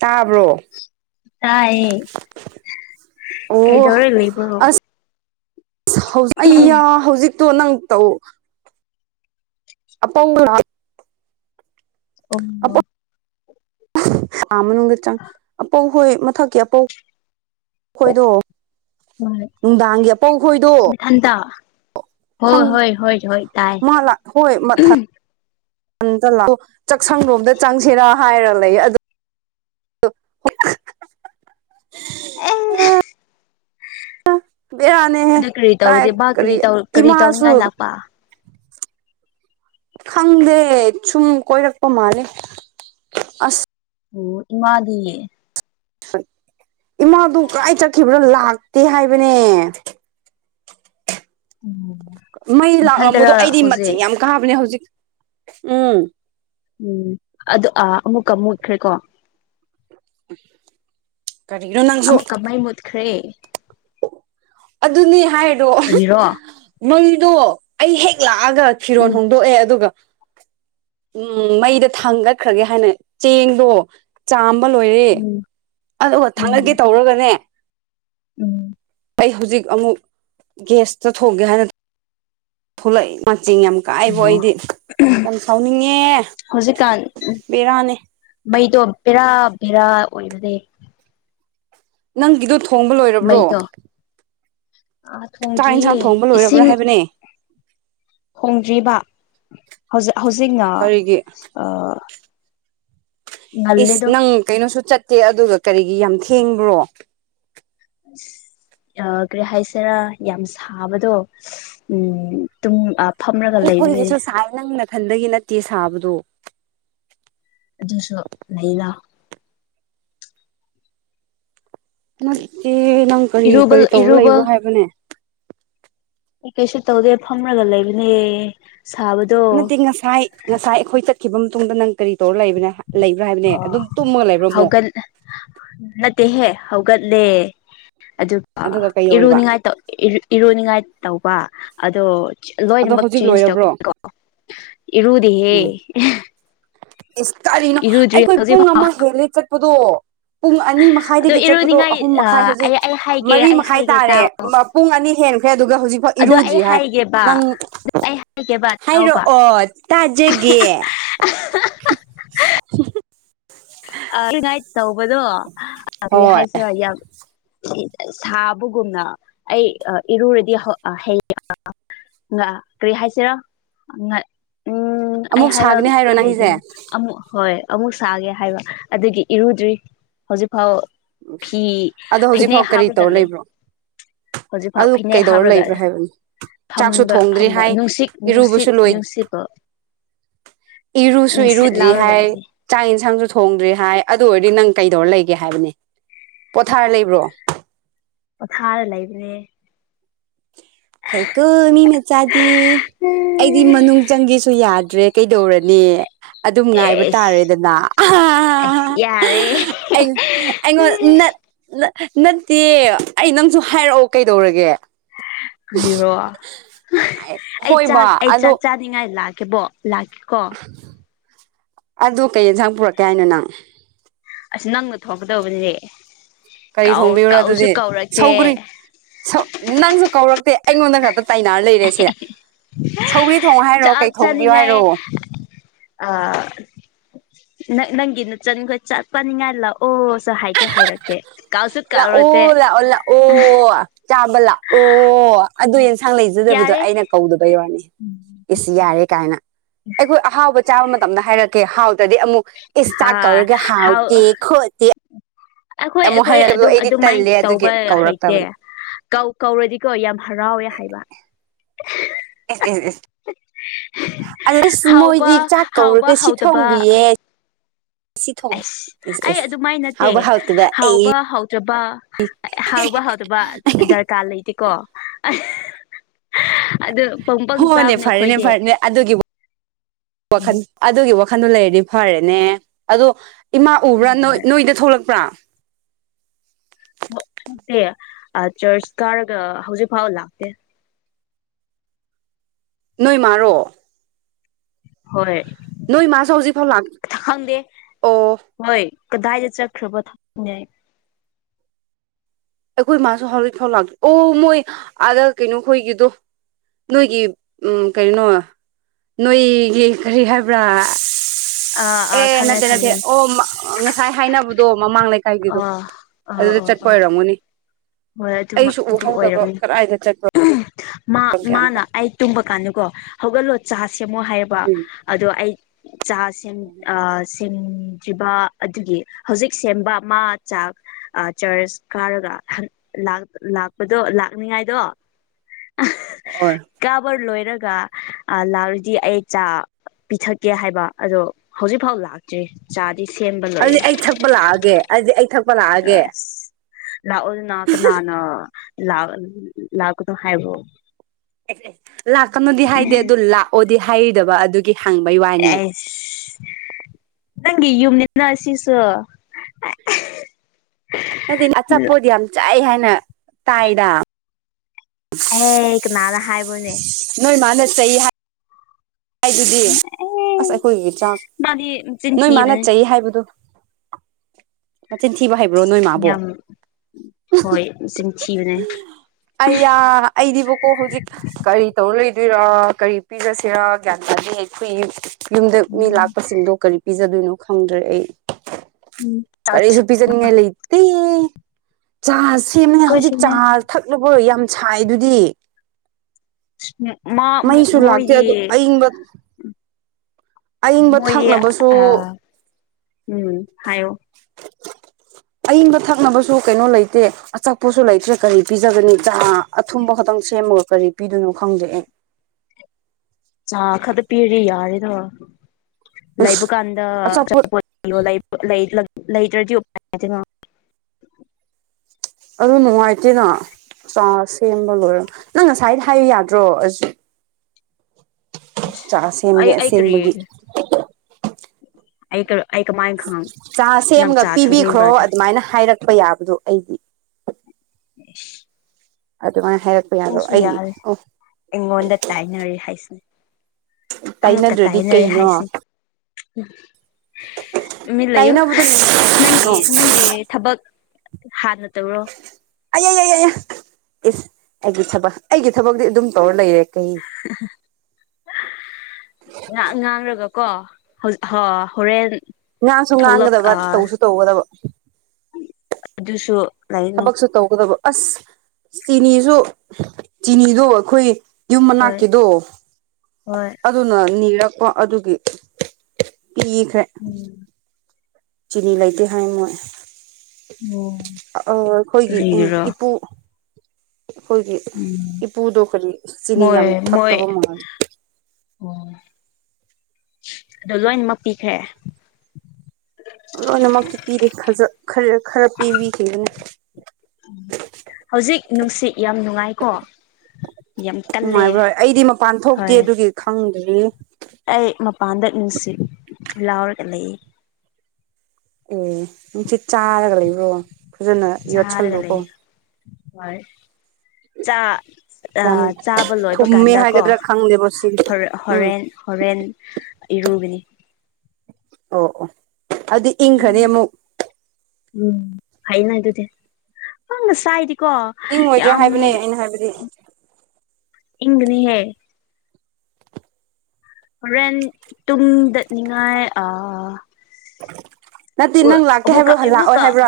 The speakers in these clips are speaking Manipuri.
ꯇꯥꯕ꯭ꯔꯣ ꯇꯥꯏ ꯑꯣ ꯀꯩꯗꯧꯔ ꯂꯣꯏꯕꯔꯣ [unintelligible] ꯑꯩꯌꯥ ꯍꯧꯖꯤꯛꯇꯣ ꯅꯪ ꯇꯧ [unintelligible] ꯑꯣ ꯥ ꯃꯅꯨꯡꯗ ꯆꯥꯡ ꯑꯄꯧ ꯍꯣꯏ ꯃꯊꯛꯀꯤ ꯑꯄꯧ ꯈꯣꯏꯗꯣ ꯅꯨꯡꯗꯥꯡꯒꯤ ꯑꯄꯧ ꯈꯣꯏꯗꯣ ꯈꯟꯊ ꯍꯣꯏ ꯈꯪ ꯍꯣꯏ ꯍꯣꯏ ꯍꯣꯏ ꯇꯥꯏ ꯃꯥ ꯑꯇ ꯂꯥꯛꯑꯣ ꯆꯥꯛꯁꯪ ꯂꯣꯝꯗ ꯆꯪꯁꯤꯔꯥ ꯍꯥꯏꯔ ꯂꯩ ꯑ [unintelligible] ꯑꯗꯨ ꯀꯔꯤ ꯀꯥꯏ ꯇꯧꯗꯦ ꯕꯥ ꯀꯔꯤ ꯀꯔꯤ ꯏꯃꯥꯁꯨ ꯇꯧꯅꯤꯡꯉꯥꯏ ꯂꯥꯛꯄ ꯈꯪꯗꯦ ꯁꯨꯝ ꯀꯣꯏꯔꯛꯄ ꯃꯥꯂꯦ ꯑꯁ ꯑꯣ ꯏꯃꯥꯗꯤꯌꯦ ꯏꯃꯥꯗꯨ ꯀꯗꯥꯥꯏ ꯆꯠꯈꯤꯕꯅꯣ ꯂꯥꯛꯇꯦ ꯍꯥꯏꯕꯅꯦ ꯎꯝ ꯃꯩ ꯂꯥꯛꯂꯝꯕꯗꯣ ꯑꯩꯗꯤ ꯃꯁꯤꯡ ꯌꯥꯝ ꯀꯥꯕꯅꯦ ꯍꯧꯖꯤꯛ ꯎꯝ ꯎꯝ ꯑꯗꯨ ꯑꯥ ꯑꯃꯨꯛꯀ ꯑꯃꯨꯛ ꯎꯠꯈ꯭ꯔꯦꯀꯣ [unintelligible] ꯀꯔꯣꯅ ꯑꯃꯨꯛ ꯀꯃꯥꯏ ꯃꯨꯠꯈ꯭ꯔꯦ ꯑꯗꯨꯅꯦ ꯍꯥꯏꯗꯣ ꯀꯔꯤꯔꯣ ꯃꯪꯗꯣ ꯑꯩ ꯍꯦꯛ ꯂꯥꯛꯑꯒ ꯐꯤꯔꯣꯜ ꯎꯝ ꯍꯣꯡꯗꯣꯛꯑꯦ ꯑꯗꯨꯒ ꯎꯝ ꯃꯩꯗ ꯊꯥꯡꯒꯠꯈ꯭ꯔꯒꯦ ꯍꯥꯏꯅ ꯆꯦꯡꯗꯣ ꯆꯥꯝꯕ ꯂꯣꯏꯔꯦ ꯎꯝ ꯑꯗꯨꯒ ꯎꯝ ꯊꯥꯡꯒꯠꯀꯦ ꯇꯧꯔꯒꯅꯦ ꯎꯝ ꯑꯩ ꯍꯧꯖꯤꯛ ꯑꯃꯨꯛ ꯒ꯭ꯌꯥꯁꯇ ꯊꯣꯛꯒꯦ ꯍꯥꯏꯅ ꯊꯣꯛꯂꯛꯑꯏ ꯆ ꯌꯥꯝ ꯀꯥꯏꯕ ꯑꯣ ꯑꯩꯗꯤ ꯌꯥꯝ ꯁꯥꯎꯅꯤꯡꯉꯦ ꯍꯧꯖꯤꯛꯀꯥꯟ ꯕꯕꯤꯔꯥꯅꯤ ꯃꯩꯗꯣ ꯕꯦꯔꯥ ꯕꯦꯔꯥ ꯑꯣꯏꯕꯅꯦ ꯅꯪꯒꯤꯗꯣ ꯊꯣꯡꯕ ꯂꯣꯏꯔꯕ꯭ꯔꯣ ꯑꯥ ꯆꯥꯛ ꯌꯦꯟꯁꯥꯡ ꯊꯣꯡꯗ꯭ꯔꯤꯌꯦ ꯊꯣꯡꯕ ꯂꯣꯏꯔꯕ꯭ꯔꯥ ꯏꯁꯤꯡ ꯍꯥꯏꯕꯅꯦ ꯍꯣꯡꯗ꯭ꯔꯤꯕ ꯍꯧꯖꯤ ꯍꯧꯖꯤꯛꯅ ꯀꯔꯤꯒꯤ ꯏꯁ ꯉꯜꯂꯤꯗꯣ ꯅꯪ ꯀꯩꯅꯣꯁꯨ ꯆꯠꯇꯦ ꯑꯗꯨꯒ ꯀꯔꯤꯒꯤ ꯌꯥꯝ ꯊꯦꯡꯕ꯭ꯔꯣ ꯀꯔꯤ ꯍꯥꯏꯁꯦꯔꯥ ꯌꯥꯝ ꯁꯥꯕꯗꯣ ꯎꯝ ꯇꯨꯡ ꯐꯝꯂꯒ ꯂꯩꯕꯅꯤ [unintelligible] ꯃꯊꯟꯗꯒꯤ ꯅꯠꯇꯦ ꯁꯥꯕꯗꯣ ꯑꯗꯨꯨꯁꯨ ꯂꯩꯩꯂ ꯅꯗꯤ ꯅꯪ ꯀꯔꯤ ꯏꯔꯨꯕ ꯀꯔꯤ ꯇꯧꯔ ꯏꯔꯨꯕ ꯂꯩꯕ꯭ꯔꯣ ꯍꯥꯏꯕꯅꯦ ꯑꯩ ꯀꯩꯁꯨ ꯇꯧꯗꯦ ꯐꯝꯂꯒ ꯂꯩꯕꯅꯦꯍ ꯁꯥꯕꯗ ꯅꯠꯇꯦ ꯉꯁꯥꯏ ꯉꯁꯥꯏ ꯑꯩꯈꯣꯏ ꯆꯠꯈꯤꯕ ꯃꯇꯨꯡꯗ ꯅꯪ ꯀꯔꯤ ꯇꯧꯔ ꯂꯩꯕꯅꯦ ꯂꯩꯕ꯭ꯔꯥ ꯍꯥꯏꯕꯅꯦ ꯑꯥ ꯑꯗꯨꯝ ꯇꯨꯝꯃꯒ ꯂꯩꯕ꯭ꯔꯣꯃꯣ ꯍꯧꯒꯠ ꯅꯠꯇꯦꯍꯦ ꯍꯧꯒꯠꯂꯦ ꯑꯗꯨ ꯑ ꯑꯗꯨꯒ ꯀꯩꯗꯧꯔꯤꯕ ꯏꯔꯨꯅꯤꯡꯉꯥꯏꯧ ꯏꯔꯨꯅꯤꯡꯉꯥꯏ ꯇꯧꯕ ꯑꯗꯣ ꯑꯗꯣ ꯂꯣꯏꯅꯃꯛ ꯍꯧꯖꯤꯛ ꯆꯦꯟꯖ ꯂꯣꯏꯔꯕ꯭ꯔꯣ [inaudible] ꯀꯣ ꯏꯔꯨꯗꯦꯍꯦ ꯎꯝ ꯏꯁ ꯀꯔꯤꯅꯣ ꯑꯩꯈꯣꯏ ꯍꯧꯖꯤꯛ ꯄꯨꯡ ꯑꯃ ꯍꯦꯜꯂꯦ ꯆꯠꯄꯗꯣ ꯄꯨꯡ ꯑꯅꯤ ꯑꯗꯣ ꯃꯈꯥꯏꯗꯒꯤ ꯆꯠꯄꯗꯣ ꯏꯔꯨꯅꯤꯡꯉꯥꯏ ꯑꯍꯨꯝ ꯃꯈꯥꯏ ꯍꯧꯖꯤꯛ ꯑꯩ ꯑꯩ ꯍꯥꯏꯒꯦ ꯃꯔꯤ ꯑꯩ ꯃꯈꯥꯏ ꯍꯥꯏꯒꯦ ꯇꯥꯔꯦ ꯇꯥꯎ ꯄꯨꯡ ꯑꯅꯤ ꯍꯦꯟꯈ꯭ꯔꯦ ꯑꯗꯨꯒ ꯍꯧꯖꯤꯛꯐꯥꯎ ꯑꯗꯣ ꯑꯩ ꯏꯔꯨꯗ꯭ꯔꯤ ꯍꯥꯏ ꯍꯥꯏꯒꯦꯕ ꯅꯪ ꯑꯩ ꯍꯥꯏꯒꯦꯕ ꯇꯥꯎꯕ ꯍꯥꯏꯔꯛꯑꯣ ꯇꯥꯖꯒꯦ [inaudible] ꯇꯧꯕꯗꯣ [inaudible] ꯍꯣꯏ ꯍꯥꯏꯁꯤꯔ ꯌꯥꯝ [unintelligible] ꯁꯥꯕꯒꯨꯝꯅ ꯑꯩ ꯏꯔꯨꯔꯗꯤ [unintelligible] ꯉ ꯀꯔꯤ ꯍꯥꯏꯁꯤꯔꯣ ꯎꯝ ꯑꯩ ꯑꯃꯨꯛ ꯍꯥꯏꯕ ꯁꯥꯒꯅꯤ ꯍꯥꯏꯔꯣ ꯅꯪꯒꯤꯁꯦ ꯍꯥꯏꯗꯅꯦ ꯑꯃꯨꯛ ꯍꯣꯏ ꯑꯃꯨꯛ ꯁꯥꯒꯦ ꯍꯥꯏꯕ ꯑꯗꯨꯒꯤ ꯏꯔꯨꯗ꯭ꯔꯤ ꯍꯧꯖꯤꯛꯐꯥꯎ ꯐꯤ ꯑꯗꯣ ꯐꯦꯅꯦ ꯍꯧꯖꯤꯛꯐꯥꯎ ꯀꯔꯤ ꯍꯥꯥꯕꯔꯒꯂ ꯇꯧꯔ ꯂꯩ ꯂꯩꯕ꯭ꯔꯣ ꯍꯧꯖꯤꯛꯐꯥꯎ ꯑꯗꯨ ꯐꯤꯅꯩ ꯀꯩꯗꯧꯔ ꯍꯥꯞꯔꯒ ꯂꯩꯕ꯭ꯔꯥ ꯍꯥꯏꯕꯅꯤ ꯆꯥꯛꯁꯨ ꯐꯝꯕ ꯊꯣꯡꯗ꯭ꯔꯤ ꯐꯝꯕ ꯍꯥꯏ ꯅꯨꯡꯁꯤꯠ ꯨꯁꯤ ꯏꯔꯨꯕꯁꯨ ꯂꯣꯏ ꯌꯁꯤꯄꯣ ꯏꯔꯨꯁꯨ ꯏꯔꯨꯗ꯭ꯔꯤ ꯍꯥꯏ ꯂꯩꯌꯦ ꯆꯥꯛ ꯌꯦꯟꯁꯥꯡꯁꯨ ꯊꯣꯡꯗ꯭ꯔꯤ ꯍꯥꯏ ꯑꯗꯨ ꯑꯣꯏꯔꯗꯤ ꯅꯪ ꯀꯩꯗꯧꯔ ꯂꯩꯒꯦ ꯍꯥꯏꯕꯅꯤ ꯄꯣꯊꯥꯔ ꯂꯩꯕ꯭ꯔꯣ ꯄꯣꯊꯥꯔ ꯂꯩꯕꯅꯦ ꯐꯩꯀꯣ ꯃꯤ ꯃꯆꯥꯗꯤ ꯑꯩꯗꯤ ꯃꯅꯨꯡ ꯆꯪꯒꯦꯁꯨ ꯌꯥꯗ꯭ꯔꯦ ꯀꯩꯗꯧꯔꯅꯤ ꯑꯗꯨꯝ ꯉꯥꯏꯕ ꯑꯦꯁ ꯇꯥꯔꯦꯗꯅ ꯑꯩꯁ ꯌꯥꯔꯦ ꯑꯩꯉꯣꯟ ꯅꯠꯇꯦ ꯑꯩ ꯅꯪꯁꯨ ꯍꯥꯏꯔꯛꯑꯣ ꯀꯩꯗꯧꯔꯒꯦ ꯀꯔꯤꯔꯣ ꯑꯩ ꯍꯣꯏꯕ ꯆꯥꯛ ꯑꯩ ꯑꯗꯣ ꯆꯥꯛ ꯆꯥ ꯍꯥꯏꯅꯤꯡꯉꯥꯏ ꯂꯥꯛꯀꯦꯕꯣ ꯂꯥꯛꯀꯦ ꯀꯣ ꯑꯗꯨ ꯀꯩ ꯌꯦꯟꯖꯥꯡ ꯄꯨꯔꯛꯀꯦ ꯍꯥꯏꯅꯣ ꯅꯪ ꯑꯁ ꯅꯪꯅ ꯊꯣꯛꯀꯗꯧꯕꯅꯤꯅꯦ ꯀꯔꯤ ꯊꯣꯡꯕꯤꯔꯣ ꯑꯗꯨꯗꯤ ꯁꯧꯈ꯭ꯔꯤ ꯅꯪꯁꯨ ꯀꯧꯔꯛꯇꯦ ꯑꯩꯉꯣꯟꯗ ꯈꯛꯇ ꯇꯥꯏꯅꯥꯔ ꯂꯩꯔꯦ ꯁꯤꯦ ꯁꯧ꯭ꯔꯤ ꯊꯣꯡ ꯍꯥꯏꯔꯣ ꯆꯥꯛ ꯀꯩ ꯊꯣꯡꯕꯤꯌꯨ ꯆꯥꯅꯤꯡꯉꯥꯏ ꯍꯥꯏꯔꯣ ꯑ ꯅ ꯅꯪꯒꯤ ꯅꯆꯟꯈꯣꯏ ꯆꯠꯄꯅꯤꯉꯥꯏ ꯂꯥꯛꯑꯣꯁꯨ ꯍꯥꯏ ꯁꯨ ꯍꯥꯏꯩꯔꯛꯇꯦ ꯀꯥꯎꯁꯨ ꯀꯥꯎꯔꯗꯦ ꯑꯣ ꯆꯥꯕ ꯂꯥꯛꯑꯣ ꯑꯗꯨ ꯌꯦꯟꯁꯥꯡ ꯂꯩꯖꯗꯕꯗꯣ ꯌꯥꯔꯦ ꯑꯩꯅ ꯀꯧꯗꯕꯩ ꯋꯥꯅꯤ ꯏꯁ ꯌꯥꯔꯦ ꯀꯥꯏꯅ ꯑꯩꯈꯣꯏ ꯑꯍꯥꯎꯕ ꯆꯥꯕ ꯃꯇꯝꯗ ꯍꯥꯏꯔꯛꯀꯦ ꯍꯥꯎꯗꯗꯤ ꯑꯃꯨꯛ ꯍꯥ ꯏꯁꯀꯋꯥꯔꯒ ꯍꯥꯎ ꯍꯥꯎꯇ ꯈꯣꯇꯤ ꯑꯩꯈꯣꯏ ꯑꯩꯈꯣꯏ ꯑꯗꯨꯝ ꯑꯗꯨꯃꯥꯏꯅ ꯇꯜꯂꯦ ꯑꯗꯨꯒꯤ ꯇꯧꯕ ꯍꯩꯇꯦ ꯀꯧꯔꯛꯇꯕꯅꯤ ꯀꯧ ꯀꯧꯔꯗꯤꯀꯣ ꯌꯥꯝ ꯍꯔꯥꯎꯋꯦ ꯍꯥꯏꯕ [unintelligible] ꯃꯣꯏꯗꯤ ꯍꯥꯎꯕ ꯆꯥꯛ ꯍꯥꯎꯕ ꯀꯧꯔꯒ ꯁꯤ ꯍꯥꯎꯇꯕ ꯊꯣꯡꯕꯤꯌꯦ ꯁꯤ ꯑꯁ ꯑꯩ [unintelligible] ꯑꯗꯨꯃꯥꯏ ꯍꯥꯎꯕ ꯅꯠꯇꯦ ꯍꯥꯎꯇꯕ ꯑꯦ [unintelligible] ꯍꯥꯎꯕ ꯍꯥꯎꯗꯕ ꯗꯔꯀꯥꯔ ꯂꯩꯇꯦꯀꯣ ꯑꯗꯨ ꯄꯪ ꯄꯪ ꯍꯣꯏꯅꯦ ꯆꯥꯕꯅꯦ ꯐꯔꯦꯅꯦ ꯑꯩꯈꯣꯏꯗꯤ ꯐꯔꯦꯅꯦ ꯑꯗꯨꯒꯤ ꯋꯥꯈꯜ ꯑꯗꯨꯒꯤ ꯋꯥꯈꯟꯗꯣ ꯂꯩꯔꯅꯤ ꯐꯔꯦꯅꯦ ꯑꯗꯣ ꯏꯃꯥ ꯎꯕ꯭ꯔꯥ ꯅ ꯅꯣꯏꯗ ꯊꯣꯛꯂꯛꯄ꯭ꯔꯥ ꯅꯠꯇꯦ ꯑ ꯆꯥ꯭ꯔꯖ ꯀꯥꯔꯒ ꯍꯧꯖꯤꯛ ꯐꯥꯎ ꯂꯥꯛꯇꯦ ꯅꯣꯏ ꯃꯥꯔꯣ ꯍꯣꯏ ꯅꯣꯏꯃꯥꯁꯨ ꯍꯧꯖꯤꯛꯐꯥꯎ ꯂꯥꯛ ꯈꯪꯗꯦ ꯑꯣ ꯍꯣꯏ ꯀꯗꯥꯏꯗ ꯆꯠꯈ꯭ꯔꯕ ꯈꯪꯗꯦ ꯑꯩꯈꯣꯏ ꯃꯥꯁꯨ ꯍꯧꯖꯤꯛ ꯐꯥꯎ ꯂꯥꯛꯇꯦ ꯑꯣ ꯃꯣꯏ ꯑꯥꯗ ꯀꯩꯅꯣ ꯈꯣꯏꯒꯤꯗꯣ ꯅꯣꯏꯒꯤ ꯎꯝ ꯀꯩꯅꯣ ꯅꯣꯏꯒꯤ ꯀꯥꯔꯤ ꯍꯥꯏꯕ꯭ꯔꯥ ꯑꯥ ꯑꯥ ꯑꯦ ꯈꯪꯉꯦ ꯅꯠꯇꯦ ꯅꯠꯇꯦ ꯈꯪꯉꯦ ꯑꯣ ꯉꯁꯥꯏ ꯍꯥꯏꯅꯕꯗꯣ ꯃꯃꯥꯡ ꯂꯩꯀꯥꯏꯒꯤꯗꯣ ꯑꯥ ꯑꯥ ꯑꯗꯨꯗ ꯑꯥ ꯆꯠꯄ ꯑꯥ ꯑꯣꯏꯔꯝꯒꯨꯅꯤ ꯍꯣꯏ ꯑꯗꯨꯃꯛ ꯑꯩꯁꯨ ꯑꯗꯨ ꯎꯍꯧꯗꯕꯣ ꯑꯣꯏꯔꯝꯅꯤ ꯀꯗꯥꯏꯗ ꯆꯠꯄꯣ ꯃꯥ ꯃꯥꯅ ꯑꯩ ꯇꯨꯝꯕꯀꯥꯟꯗꯀꯣ ꯍꯧꯒꯠꯂꯣ ꯆꯥ ꯁꯦꯝꯃꯣ ꯍꯥꯏꯌꯦꯕ ꯎꯝ ꯑꯗꯣ ꯑꯩ ꯆꯥ ꯁꯦꯝ ꯑ ꯁꯦꯝꯗ꯭ꯔꯤꯕ ꯑꯗꯨꯒꯤ ꯍꯧꯖꯤꯛ ꯁꯦꯝꯕꯥ ꯃꯥ ꯆꯥꯛ ꯆꯥ꯭ꯔꯖ ꯀꯥꯔꯒ ꯂꯥꯛꯄꯗꯣ ꯂꯥꯛꯅꯤꯡꯉꯥꯏꯗꯣ ꯑꯣ ꯀꯥꯕ ꯂꯣꯏꯔꯒ ꯂꯥꯛꯔꯤꯗꯤ ꯑꯩ ꯆꯥ ꯄꯤꯊꯛꯀꯦ ꯍꯥꯏꯕ ꯑꯗꯣ ꯍꯧꯖꯤꯛꯐꯥꯎ ꯂꯥꯛꯇ꯭ꯔꯤ ꯆꯥꯗꯤ ꯁꯦꯝꯕ ꯂꯣꯏꯌꯦꯦ ꯊꯛꯄꯥ ꯂꯥꯛꯑꯒꯦ ꯑꯗꯨꯗꯤ ꯑꯩ ꯊꯛꯄ ꯂꯥꯛ ꯑꯁ [unintelligible] ꯂꯥꯛꯑꯣꯅꯥꯀꯅꯥꯅ ꯂꯥꯛꯑꯣ ꯂꯥꯛꯀꯗꯣ ꯍꯥꯏꯕ ꯑꯦ ꯂꯥꯛꯀꯅꯨꯗꯤ ꯍꯥꯏꯗꯦ ꯑꯗꯨ ꯂꯥꯛꯑꯣꯗꯤ ꯍꯥꯏꯔꯨꯗꯕ ꯑꯗꯨꯒꯤ ꯍꯪꯕꯩ ꯋꯥꯅꯦ ꯅꯪꯒꯤ ꯌꯨꯝꯅꯤꯅ ꯑꯁꯤꯁꯨ ꯅꯠꯇ ꯑꯆꯥꯄꯣꯠꯗꯤ ꯌꯥꯝ ꯆꯥꯏ ꯍꯥꯏꯅ ꯇꯥꯏꯗ ꯑꯦ ꯀꯅꯥꯔꯥ ꯅꯣꯏ ꯃꯥꯅ ꯆ ꯍꯥꯏ ꯍꯥꯏ ꯗꯨꯗꯤ ꯑꯦ ꯑꯁ ꯑꯩꯈꯣꯏꯒꯤ ꯆꯥꯛ ꯃꯥꯗꯤ ꯃꯆꯤꯟ ꯅꯣꯏ ꯊꯤꯕꯅꯦ ꯃꯥꯅ ꯆꯩꯩꯌꯦ ꯍꯥꯏꯕꯗꯣ ꯃꯥꯆꯤꯟ ꯊꯤꯕ ꯍꯩꯕ꯭ꯔꯣ ꯅꯣꯏ ꯃꯥꯕꯨ ꯌꯥꯝ ꯍꯣꯏ ꯃꯆꯤꯟ ꯊꯤꯕꯅꯦ ꯑꯩꯌꯥ ꯑꯩꯗꯤꯕꯨꯀꯣ ꯍꯧꯖꯤꯛ ꯀꯔꯤ ꯇꯧꯔ ꯂꯩꯗꯣꯏꯔꯥ ꯀꯔꯤ ꯄꯤꯔꯁꯤꯔꯥ ꯒ꯭ꯌꯥꯟ ꯇꯥꯅꯤ ꯑꯩꯈꯣꯏ ꯌꯨꯝꯗꯥ ꯃꯤ ꯎꯝ ꯂꯥꯛꯄꯁꯤꯡꯗꯣ ꯀꯥꯔꯤ ꯄꯤꯖꯥꯗꯣꯏꯅꯣ ꯈꯪꯗ꯭ꯔꯦ ꯑꯩ ꯎꯝ ꯆꯥꯁꯤ ꯀꯥꯔꯤꯁꯨ ꯄꯤꯖꯥꯅꯤꯡꯉꯥꯏ ꯂꯩꯇꯦ ꯆꯥ ꯁꯦꯝꯃꯤꯅꯦ ꯍꯧꯖꯤꯛ ꯆꯥ ꯑꯩꯈꯣꯏꯁꯨꯅꯦ ꯊꯛꯂꯕꯣ ꯌꯥꯝ ꯁꯥꯏ ꯑꯗꯨꯗꯤ ꯃꯥ ꯃꯩꯁꯨ ꯂꯥꯛꯇꯦ ꯃꯣꯏꯒꯤ ꯑꯗꯨ ꯑꯏꯪꯕ ꯑꯏꯪꯕ ꯃꯣꯏꯗꯤ ꯊꯛꯅꯕꯁꯨ ꯑ ꯎꯝ ꯍꯥꯏꯌꯣ [inaudible] ꯑꯏꯪꯕ ꯊꯛꯅꯕꯁꯨ ꯀꯩꯅꯣ ꯂꯩꯇꯦ ꯑꯆꯥꯄꯣꯁꯨ ꯂꯩꯇ꯭ꯔꯦ ꯀꯔꯤ ꯄꯤꯖꯒꯅꯤ ꯆꯥ ꯑꯊꯨꯝꯕ ꯈꯛꯇꯪ ꯁꯦꯝꯃꯥꯒ ꯀꯥꯔꯤ ꯄꯤꯗꯣꯏꯅꯣ ꯈꯪꯗꯦ ꯑꯩ ꯆꯥ ꯈꯛꯇ ꯄꯤꯔꯥꯗꯤ ꯌꯥꯔꯦꯗ ꯂꯩꯕ ꯀꯥꯟꯗ ꯑꯆꯥꯄꯣꯠ ꯣ ꯂꯩꯇ꯭ꯔꯗꯤ ꯎꯄꯥꯏꯣ [unintelligible] ꯑꯗꯨ ꯅꯨꯡꯉꯥꯏꯇꯦꯅ ꯁꯦꯝꯕ ꯂꯣꯏꯔꯣ ꯅꯪ ꯉꯁꯥꯏꯗ ꯍꯥꯏꯕ ꯌꯥꯗ꯭ꯔꯣ ꯆꯥ ꯑꯩ ꯁꯦꯝꯒꯦ ꯑꯩ ꯀꯔꯤ ꯁꯦꯝꯦꯡꯕꯒꯤ ꯑꯩ ꯃꯥ ꯆꯥ ꯁꯦꯝꯃꯥꯒ ꯄꯤꯕꯤꯈ꯭ꯔꯣ ꯊꯛ ꯑꯗꯨꯃꯥꯏꯅ ꯍꯥꯏꯔꯛꯄ ꯌꯥꯕꯗꯣ ꯑꯩꯗꯤ [unintelligible] [inaudible] ꯑꯗꯨꯃꯥꯏꯅ ꯍꯥꯏꯔꯛ ꯅꯪꯁꯨ ꯌꯥꯔꯦ ꯑꯩꯉꯣꯟꯗ ꯇꯥꯏꯅꯥꯔꯦ ꯍꯥꯏꯁꯤꯅꯦ ꯑꯃꯨꯛꯇ ꯇꯥꯏꯅꯗ꯭ꯔꯗꯤ ꯇꯥꯏꯅꯔꯦ ꯀꯩꯅꯣ ꯍꯥꯏꯁꯤ ꯃꯤꯜꯂꯌꯨ ꯇꯥꯏꯅꯕꯗꯨ ꯀꯩꯅꯣ ꯅꯪꯒꯤ ꯅꯪꯒꯤ ꯊꯕꯛ ꯍꯥꯟꯅ ꯇꯧꯔꯣ ꯑꯩꯒꯤ ꯊꯕꯛ ꯑꯩꯒꯤ ꯊꯕꯛꯇꯤ ꯑꯗꯨꯝ ꯇꯧꯔꯥ ꯂꯩꯔꯦ ꯀꯩ [unintelligible] ꯉ ꯉꯥꯡꯔꯒ ꯀꯣ ꯍ ꯍꯣꯔꯦꯟ ꯉꯥꯡꯁꯨ ꯊꯣꯛꯂꯛ ꯉꯥꯡꯒꯗꯕ ꯑ ꯇꯧꯁꯨ ꯇꯧꯒꯗꯕ ꯑꯗꯨꯁꯨ ꯂꯩꯅ ꯊꯕꯛꯁꯨ ꯇꯧꯒꯗꯕ ꯑꯁ ꯆꯤꯅꯤꯁꯨ ꯆꯤꯅꯤꯗꯣ ꯑꯩꯈꯣꯏ ꯌꯨꯝ ꯍꯣꯏ ꯃꯅꯥꯛꯀꯤꯗꯣ ꯍꯣꯏ ꯑꯗꯨꯅ ꯅꯤꯔꯛꯄ ꯑꯗꯨꯒꯤ ꯄꯤꯈ꯭ꯔꯦ ꯎꯝ ꯆꯤꯅꯤ ꯂꯩꯇꯦ ꯍꯥꯏ ꯃꯣꯏ ꯑꯣ ꯑ ꯑꯩꯈꯣꯏꯒꯤ ꯎꯝ ꯀꯔꯤꯒꯤꯔꯣ ꯏꯄꯨ ꯑꯩꯈꯣꯏꯒꯤ ꯎꯝ ꯏꯄꯨꯗꯣ ꯀꯔꯤ ꯆꯤꯅꯤ ꯃꯣꯏ ꯌꯥꯝ ꯃꯣꯏ ꯊꯛꯇꯕ ꯃꯥꯜ ꯑꯣ ꯑꯗꯣ ꯂꯣꯏꯅꯃꯛ ꯄꯤꯈ꯭ꯔꯦ ꯂꯣꯏꯅꯃꯛꯇꯤ ꯄꯤꯔꯤ ꯈꯔ ꯈꯔ ꯄꯤꯕꯤꯈꯤꯕꯗꯨꯅꯦ ꯎ ꯍꯧꯖꯤꯛ ꯅꯨꯡꯁꯤꯠ ꯌꯥꯝ ꯅꯨꯡꯉꯥꯏꯀꯣ ꯌꯥꯝ ꯀꯜꯂꯦ ꯅꯨꯡꯉꯥꯏꯕ꯭ꯔꯣ ꯑꯩꯗꯤ ꯃꯄꯥꯟ ꯊꯣꯛꯇꯦ ꯍꯣꯏ ꯑꯗꯨꯒꯤ ꯈꯪꯗ꯭ꯔꯦ ꯑꯩ ꯃꯄꯥꯟꯗ ꯅꯨꯡꯁꯤꯠ ꯂꯥꯎꯔꯒ ꯂꯩ ꯑꯦ ꯅꯨꯡꯁꯤꯤꯠ ꯆꯥꯔꯒ ꯂꯩꯕ꯭ꯔꯣ ꯐꯖꯅ ꯆꯥꯔꯒ ꯌꯣꯠꯁꯜꯂꯣꯀꯣ ꯂꯩ ꯍ ꯆꯥ ꯑ ꯌꯥꯝ ꯆꯥꯕ ꯂꯣꯏꯕ ꯊꯨꯝꯃꯦ ꯀꯥꯟꯗ ꯀꯣ ꯍꯥꯏꯒꯗ꯭ꯔꯥ ꯈꯪꯗꯦꯕ ꯁꯤꯒꯤꯁꯦ ꯍꯣꯔꯦꯟ ꯎꯝ ꯍꯣꯔꯦꯟ ꯍꯣꯔꯦꯟ ꯏꯔꯨꯒꯅꯤ ꯑꯣ ꯑꯣ ꯑꯗꯨꯗꯤ ꯎꯝ ꯏꯪꯈ꯭ꯔꯅꯤ ꯑꯃꯨꯛ ꯎꯝ ꯐꯩꯅ ꯑꯗꯨꯗꯤ ꯑ ꯉꯁꯥꯏꯗꯤꯀꯣ ꯏꯪꯉꯣꯏꯗ꯭ꯔꯥ ꯌꯥꯝ ꯍꯥꯏꯕꯅꯦ ꯑꯩꯅ ꯍꯥꯏꯕꯗꯤ ꯏꯪꯒꯥꯅꯤ ꯍꯦ ꯍꯣꯔꯦꯟ ꯇꯨꯡꯗꯥꯅꯤꯡꯉꯥꯏ ꯑꯥ ꯅꯠꯇꯦ ꯅꯪ ꯂꯥꯛꯀꯦ ꯑꯃꯨꯛꯀ ꯍꯥꯏꯕ꯭ꯔꯣ ꯂꯥꯛꯑꯣ ꯑꯃꯨꯛꯀ ꯍꯥꯏꯕ꯭ꯔꯣ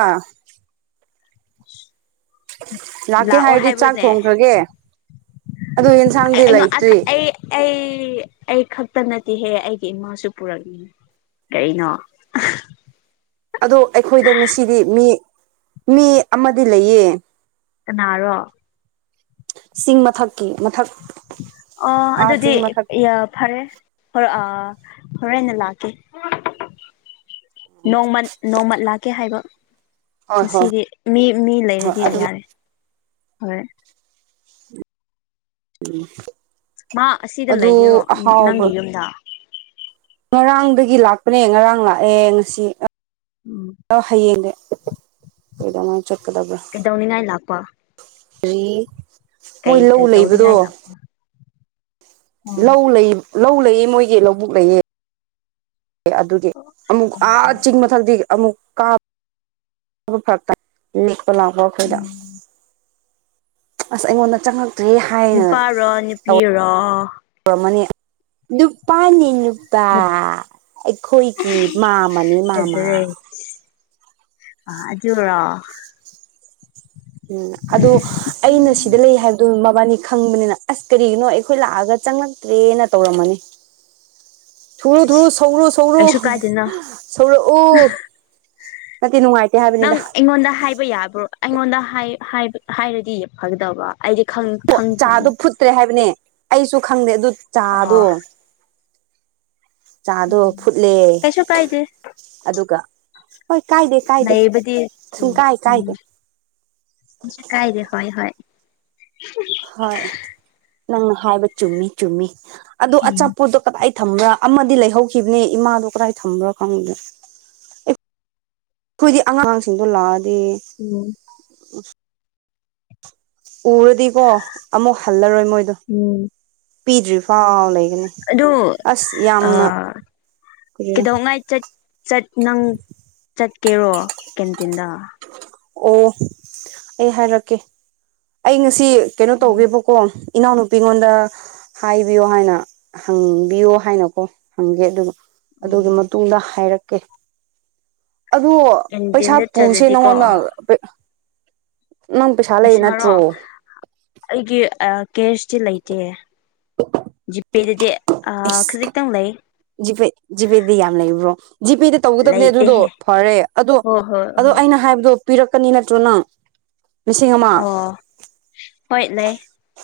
[unintelligible] ꯂꯥꯛꯀꯦ ꯂꯥꯛꯑꯣ ꯍꯥꯏꯔꯗꯤ ꯆꯥꯛ ꯍꯥꯏꯕ꯭ꯔꯅꯦ ꯊꯣꯡꯈ꯭ꯔꯥꯒꯦ ꯑꯗꯨ ꯏꯟ ꯑꯩ ꯑꯩ ꯑꯩ ꯈꯛꯇ ꯅꯠꯇꯦꯍꯦ ꯑꯩꯒꯤ ꯏꯃꯥꯁꯨ ꯄꯨꯔꯛꯅꯤ ꯀꯩꯅꯣ ꯑꯗꯣ ꯑꯩꯈꯣꯏꯗ ꯉꯥꯁꯤꯗꯤ ꯃꯤ ꯃꯤ ꯑꯃꯗꯤ ꯂꯩꯌꯦ ꯀꯅꯥꯔꯣ ꯆꯤꯡ ꯃꯊꯛꯀꯤ ꯃꯊꯛ ꯑꯣ ꯑꯥ ꯑꯗꯨꯗꯤ ꯆꯤꯡ ꯃꯊꯛꯀꯤ ꯌꯥꯝ ꯐꯔꯦ ꯑ ꯍꯣꯔꯦꯟꯅ ꯂꯥꯛꯀꯦ ꯅꯣꯡꯃꯥ ꯅꯣꯡꯃꯥ ꯂꯥꯛꯀꯦ ꯍꯥꯏꯕ ꯍꯣꯏ ꯍꯣꯏ ꯉꯁꯤꯗꯤ ꯃꯤ ꯃꯤ ꯍꯣꯏ ꯂꯩꯔꯗꯤ ꯑꯗꯨ ꯌꯥꯔꯦ ꯍꯣꯏ ꯎꯝ ꯃꯥ ꯑꯁꯤꯗ ꯂꯩꯒꯦꯔꯣ ꯑꯍꯥꯎꯕ ꯅꯪꯒꯤ ꯌꯨꯝꯗ ꯉꯔꯥꯡꯗꯒꯤ ꯂꯥꯛꯄꯥꯅꯦ ꯉꯔꯥꯡ ꯂꯥꯛꯑꯦ ꯉꯥꯁꯤ ꯎꯝ ꯍꯌꯦꯡꯅꯦ ꯀꯩꯗꯧꯉꯩ ꯆꯠꯀꯗꯕ꯭ꯔꯥ ꯀꯩꯗꯧꯅꯤꯡꯉꯥꯏ ꯂꯥꯛꯄ ꯀ꯭ꯔꯤ ꯀꯩ ꯃꯣꯏ ꯂꯧ ꯀꯩ ꯂꯩꯕꯥꯗꯣ ꯇꯧꯅꯤꯡꯉꯥꯏ ꯂꯥꯛꯄ ꯑꯣ ꯂꯧ ꯂꯩ ꯂꯧ ꯂꯩꯌꯦ ꯃꯣꯏꯒꯤ ꯂꯧꯕꯨꯛ ꯂꯩꯌꯦ ꯑꯗꯨꯒꯤ ꯑꯃꯨꯛ ꯑꯣ ꯑꯥ ꯑꯣ ꯆꯤꯡ [unintelligible] ꯑꯃꯨꯛ ꯀꯥꯕ ꯐꯔꯛ ꯇꯥꯏ ꯂꯦꯛꯄ ꯂꯥꯛꯄ ꯑꯩꯈꯣꯏꯗ ꯎꯝ ꯑꯁ ꯑꯩꯉꯣꯟꯗ ꯆꯪꯉꯛꯇ꯭ꯔꯤ ꯅꯨꯄꯥꯔꯣ ꯅꯨꯄꯤꯔꯣ ꯇꯧꯔꯝꯃꯥꯅꯤ ꯅꯨꯄꯥꯅꯦ ꯅꯨ ꯏꯇꯥ ꯑꯩꯈꯣꯏꯒꯤ ꯃꯥꯝꯃꯥꯅꯦ ꯃꯥꯝꯃꯥ ꯐꯖꯔꯦ ꯑ ꯑꯗꯨꯔꯣ ꯎꯝ ꯑꯗꯣ ꯑꯩꯅ ꯁꯤꯗ ꯂꯩ ꯍꯥꯏꯕꯗꯣ ꯃꯕꯥꯅꯤ ꯈꯪꯕꯅꯤꯅ ꯑꯁ ꯀꯔꯤꯒꯤꯅꯣ ꯑꯩꯈꯣꯏ ꯂꯥꯛꯑꯒ ꯆꯪꯂꯛꯇ꯭ꯔꯦꯅ ꯇꯧꯔꯝꯃꯅꯤ ꯊꯨꯔꯣ ꯊꯨꯔꯣ ꯁꯧꯔꯣꯁꯧꯔꯣ ꯀꯩꯁꯨ ꯀꯥꯏꯗꯦꯅ ꯁꯧꯔꯛꯑꯣ ꯅꯠꯇꯦ ꯅꯨꯡꯉꯥꯏꯇꯦ ꯍꯥꯏꯕ ꯅꯪ ꯑꯩꯉꯣꯟꯗ ꯍꯥꯏꯕ ꯌꯥꯕ꯭ꯔꯣ ꯑꯩꯉꯣꯟꯗ ꯍꯥꯏ ꯍꯥꯏ ꯍꯥꯏꯔꯗꯤ ꯐꯒꯗꯕ ꯑꯩꯗꯤ ꯈꯪ ꯆꯥꯗꯣ ꯐꯨꯠꯇ꯭ꯔꯦ ꯍꯥꯏꯕꯅꯦ ꯑꯩꯁꯨ ꯈꯪꯗꯦ ꯑꯗꯨ ꯆꯥꯗꯣ ꯑꯣ ꯆꯥꯗꯣ ꯐꯨꯠꯂꯦ ꯀꯩꯁꯨ ꯀꯥꯏꯗꯦ ꯑꯗꯨꯒ ꯍꯣꯏ ꯀꯥꯏꯗꯦ ꯀꯥꯏꯗꯦ ꯂꯩꯕꯗꯤ ꯎꯝ ꯁꯨꯡꯀꯥꯏ ꯎꯝ ꯀꯥꯏꯗꯦ ꯀꯩꯁꯨ ꯀꯥꯏꯗꯦ ꯍꯣꯏ ꯍꯣꯏ ꯍꯣꯏ ꯅꯪꯅ ꯍꯥꯏꯕ ꯆꯨꯝꯃꯤ ꯆꯨꯝꯃꯤ ꯑꯗꯣ ꯎꯝ ꯑꯆꯥꯄꯣꯠꯇꯣ ꯀꯗꯥꯏ ꯊꯝꯕ꯭ꯔꯥ ꯑꯃꯗꯤ ꯂꯩꯍꯧꯈꯤꯝꯅꯤ ꯏꯃꯥꯗꯣ ꯀꯗꯥꯏ ꯊꯝꯕ꯭ꯔꯥ ꯈꯪꯗꯦ ꯈꯣꯏꯗꯤ ꯑꯉꯥꯡꯁꯤꯡꯗꯣ ꯂꯥꯛꯑꯗꯤ ꯎꯝ ꯎꯔꯗꯤꯀꯣ ꯑꯃꯨꯛ ꯍꯜꯂꯔꯣꯏ ꯃꯣꯏꯗꯣ ꯎꯝ ꯄꯤꯗ꯭ꯔꯤꯐꯥꯎ ꯂꯩꯒꯅꯤ ꯑꯗꯨ ꯑꯁ ꯌꯥꯝꯅ ꯀꯔꯤꯔ ꯀꯤꯗꯧꯉꯩ ꯆꯠ ꯆꯠ ꯅꯪ ꯆꯠꯀꯦꯔꯣ ꯀꯦꯟꯇꯤꯟꯗ ꯑꯣ ꯑꯩ ꯍꯥꯏꯔꯛꯀꯦ ꯑꯩ ꯉꯁꯤ ꯀꯩꯅꯣ ꯎꯝ ꯇꯧꯒꯦꯕ ꯀꯣ ꯏꯅꯥꯎꯅꯨꯄꯤꯉꯣꯟꯗ ꯍꯥꯏꯕꯤꯌꯣ ꯍꯥꯏꯅ ꯍꯪꯕꯤꯌꯣ ꯍꯥꯏꯅꯀꯣ ꯍꯪꯒꯦ ꯑꯗꯨꯒ ꯎꯝ ꯑꯗꯨꯒꯤ ꯃꯇꯨꯡꯗ ꯍꯥꯏꯔꯛꯀꯦ꯫ ꯑꯗ ꯄꯩꯁꯥ ꯀꯦꯟꯇꯤꯟꯗ ꯄꯨꯁꯦ ꯆꯠꯂꯗꯤꯀꯣ ꯅꯪꯉꯣꯟꯗ ꯅꯪ ꯄꯩꯁꯥ ꯂꯩ ꯄꯩꯁꯥꯔꯣ ꯅꯠꯇ꯭ꯔꯣ ꯑꯩꯒꯤ ꯑ ꯀꯦꯁꯇꯤ ꯂꯩꯇꯦ꯫ ꯄꯤꯗꯗꯤ ꯑꯦꯁ ꯈꯖꯤꯛꯇꯪ ꯂꯩꯌꯦ꯫ ꯖꯤꯄꯦ ꯖꯤꯄꯦꯗꯗꯤ ꯌꯥꯝ ꯂꯩꯕ꯭ꯔꯣ ꯖꯤꯄꯦꯗ ꯇꯧꯒꯗꯕꯅꯦ ꯑꯗꯨꯗꯣ ꯂꯩꯇꯦꯍꯦ ꯐꯔꯦ ꯑꯗꯣ ꯍꯣꯏ ꯍꯣꯏ ꯑꯗꯣ ꯍꯣꯏ ꯑꯩꯅ ꯍꯥꯏꯕꯗꯣ ꯄꯤꯔꯛꯀꯅꯤ ꯅꯠꯇ꯭ꯔꯣ ꯅꯪ ꯍꯥ ꯑꯣ ꯍꯣꯏ ꯂꯩ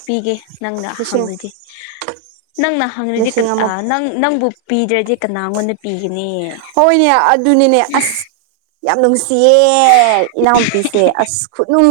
ꯄꯤꯒꯦ ꯅꯪꯅ ꯂꯤꯁꯤꯡ ꯍꯡꯒꯗꯤ ꯫ ꯅꯪꯅ ꯍꯪꯔꯤꯖꯦ ꯂꯤꯁꯤꯡ ꯑꯃ ꯅꯪ ꯅꯪꯕꯨ ꯄꯤꯗ꯭ꯔꯗꯤ ꯀꯅꯥꯉꯣꯟꯗ ꯄꯤꯒꯅꯤ꯫ ꯍꯣꯏꯅꯦ ꯑꯗꯨꯅꯤꯅꯦ ꯑꯁ ꯌꯥꯝ ꯅꯨꯡꯁꯤꯌꯦ ꯏꯅꯥꯎꯄꯤꯁꯦ ꯑꯁ ꯈꯨꯠꯅꯨꯡ